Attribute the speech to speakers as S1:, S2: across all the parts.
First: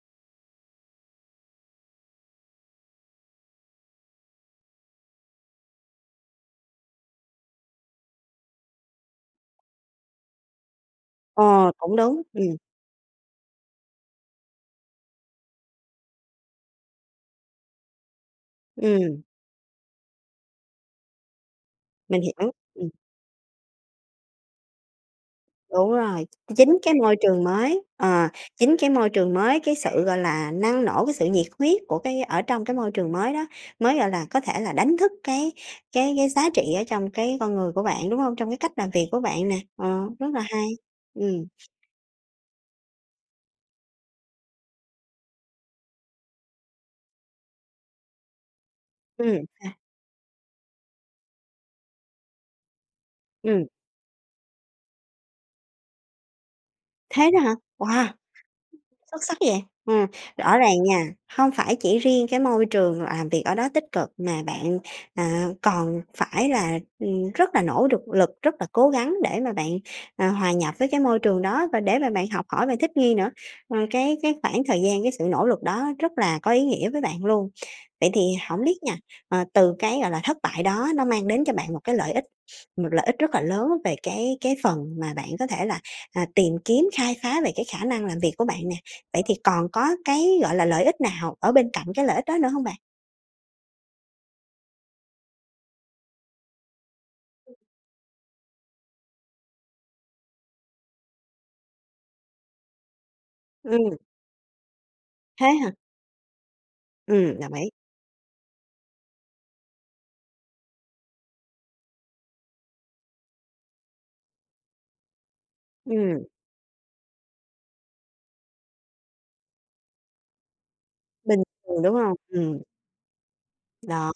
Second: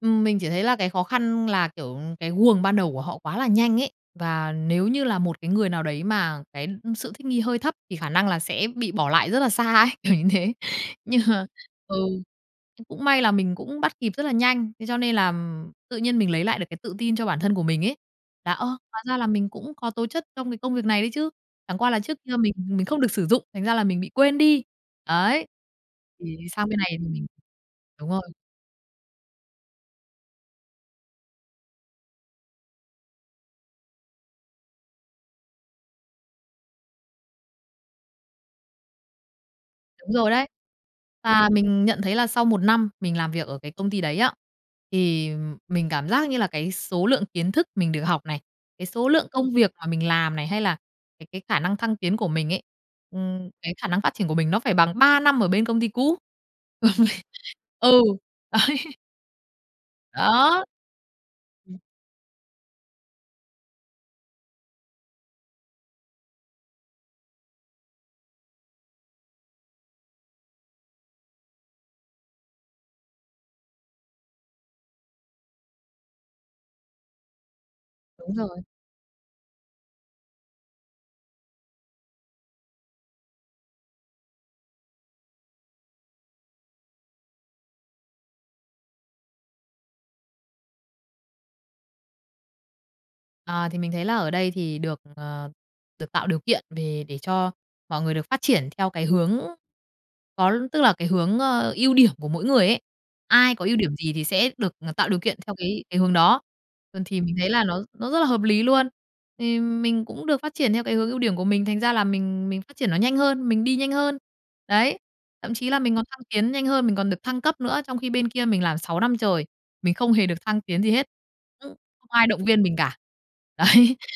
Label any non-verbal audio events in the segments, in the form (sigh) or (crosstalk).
S1: Ừm, mình chỉ thấy là cái khó khăn là, kiểu, cái guồng ban đầu của họ quá là nhanh ấy. Và nếu như là một cái người nào đấy mà cái, ưm, ưm, sự thích nghi hơi thấp thì khả năng là sẽ bị bỏ lại rất là xa ấy, kiểu như thế. Nhưng mà
S2: Ờ,
S1: ừ,
S2: cũng đúng, ừm.
S1: ừ, cũng may là mình cũng bắt kịp rất là nhanh. Thế cho nên là, ừm, tự nhiên mình lấy lại được cái tự tin cho bản thân của mình ấy, là, "Ơ, hóa ra
S2: Ừm.
S1: là mình cũng có tố chất trong cái công việc này đấy chứ, chẳng qua là trước
S2: Mình
S1: kia
S2: hiểu,
S1: mình mình
S2: ừm.
S1: không được sử dụng, thành ra là mình bị quên đi." Ấy,
S2: Đúng rồi,
S1: thì, sang
S2: chính
S1: bên này
S2: cái
S1: thì
S2: môi
S1: mình
S2: trường mới,
S1: đúng rồi.
S2: ờ, chính cái môi trường mới, cái sự, gọi là, năng nổ, cái sự nhiệt huyết của cái ở trong cái môi trường mới đó, mới, gọi là, có thể là đánh thức cái cái cái giá trị ở trong cái con người của bạn, đúng hông, trong cái cách làm việc của bạn nè? Ờ,
S1: Đúng
S2: rất
S1: rồi
S2: là
S1: đấy.
S2: hay. Ừm.
S1: à mình nhận thấy là sau 1 năm mình làm việc ở cái công ty đấy á, thì, ừm, mình cảm giác như là cái số lượng kiến thức mình được học này, cái số lượng
S2: Ừm,
S1: công việc
S2: à.
S1: mà mình làm này, hay là cái cái khả năng thăng tiến của mình ấy, ừm,
S2: Ừm.
S1: cái khả năng phát triển của mình nó phải bằng 3 năm ở bên công ty cũ. (laughs)
S2: Thế đó hả?
S1: Ừ,
S2: Wow!
S1: ấy.
S2: Xuất sắc vậy, ừm, rõ
S1: Đó.
S2: ràng nha, hông phải
S1: Ừm.
S2: chỉ riêng cái môi trường làm việc ở đó tích cực mà bạn, à, còn phải là, ừm, rất là nỗ đực lực, rất là cố gắng để mà bạn, ờ, hòa nhập với cái môi trường đó và để mà bạn học hỏi và thích nghi nữa. Ờ, cái cái khoảng thời gian, cái sự nỗ lực đó rất là có ý nghĩa với bạn luôn. Vậy thì
S1: Đúng rồi.
S2: hổng biết nha, ờ, từ cái, gọi là, thất bại đó nó mang đến cho bạn một cái lợi ích, một lợi ích rất là lớn về cái cái phần mà bạn có thể là, à, tìm kiếm, khai phá về cái khả năng làm việc của bạn nè. Vậy thì còn có cái, gọi là, lợi ích nào ở bên cạnh cái lợi ích đó nữa hông bạn?
S1: Ờ, thì mình thấy là ở đây thì được, ừm, ờ, được tạo điều kiện về để cho mọi người được phát triển theo cái hướng có l tức là cái hướng, ơ, ưu điểm của mỗi người ấy. Ai có ưu điểm
S2: Ừm.
S1: gì thì sẽ được, ờ, tạo điều kiện
S2: Thế
S1: theo
S2: hả?
S1: cái cái hướng đó. Ừm, thì mình
S2: Ừm,
S1: thấy
S2: đồng
S1: là
S2: ý.
S1: nó nó rất là hợp lý luôn. Thì mình cũng được phát triển theo cái hướng ưu điểm của mình, thành ra là mình mình phát triển nó nhanh hơn, mình đi nhanh hơn. Đấy, thậm chí là mình còn thăng
S2: Ừm.
S1: tiến nhanh hơn, mình còn được thăng cấp nữa trong khi bên kia mình làm 6 năm trời, mình không hề được thăng tiến gì hết,
S2: Bình
S1: ưm,
S2: thường, đúng
S1: không
S2: hông?
S1: ai động
S2: Ừm.
S1: viên mình cả. Đấy,
S2: Đó,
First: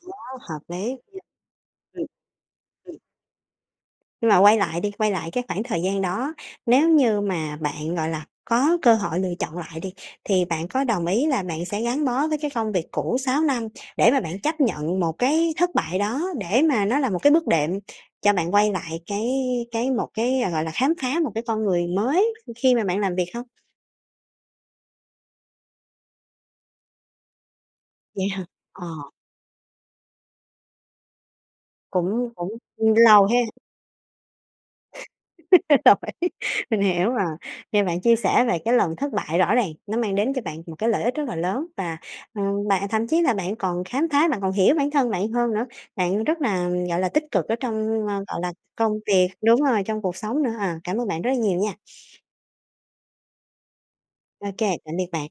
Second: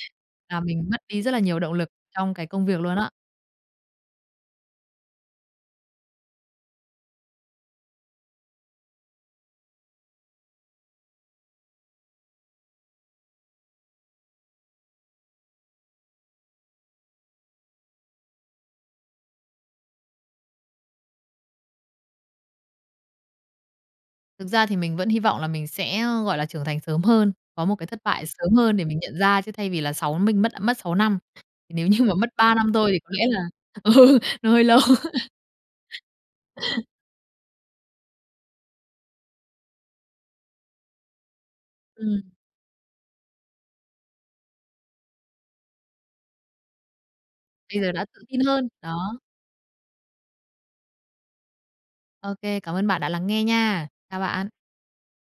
S2: hợp
S1: làm mình
S2: lý.
S1: mất đi
S2: (unintelligible)
S1: rất là nhiều động lực
S2: Ừm.
S1: trong cái công việc
S2: Ừm.
S1: luôn á.
S2: Nhưng mà quay lại đi, quay lại cái khoảng thời gian đó, nếu như mà bạn, gọi là, có cơ hội lựa chọn lại đi thì bạn có đồng ý là bạn sẽ gắn bó với cái phông việc cũ 6 năm để mà bạn chấp nhận một cái thất bại đó để mà nó là một cái bước đệm cho bạn quay lại cái cái một cái, ờ, gọi là, khám phá một cái con người mới khi mà bạn làm việc hông?
S1: Thực ra thì mình vẫn hy vọng là mình sẽ, ơ, gọi là, trưởng thành sớm hơn, có một cái thất bại
S2: Vậy hả?
S1: sớm hơn để
S2: Ờ.
S1: mình nhận ra, chứ thay vì là 6 minh mất, a, mất 6 năm. Nếu như mà mất
S2: Cũng cũng,
S1: 3 năm thôi
S2: ưm,
S1: thì có lẽ
S2: lâu ha.
S1: là ừ, nó hơi lâu.
S2: (laughs) Rồi, mình hiểu rồi, nghe bạn chia sẻ về cái lần thất bại rõ ràng nó mang đến cho bạn một cái lợi ích rất là lớn và,
S1: Ừm.
S2: ờ, bạn thậm chí là bạn còn khám phá, bạn còn hiểu bản thân bạn hơn nữa, bạn rất là, gọi là, tích cực ở
S1: Bây giờ đã
S2: trong, ơ,
S1: tự
S2: gọi
S1: tin
S2: là,
S1: hơn,
S2: công
S1: đó.
S2: việc, đúng rồi, trong cuộc sống nữa. À, cảm ơn bạn rất là nhiều nha.
S1: Ô kê, cảm ơn bạn đã lắng nghe nha. Chào
S2: Ô
S1: bạn.
S2: kê, tạm biệt bạn.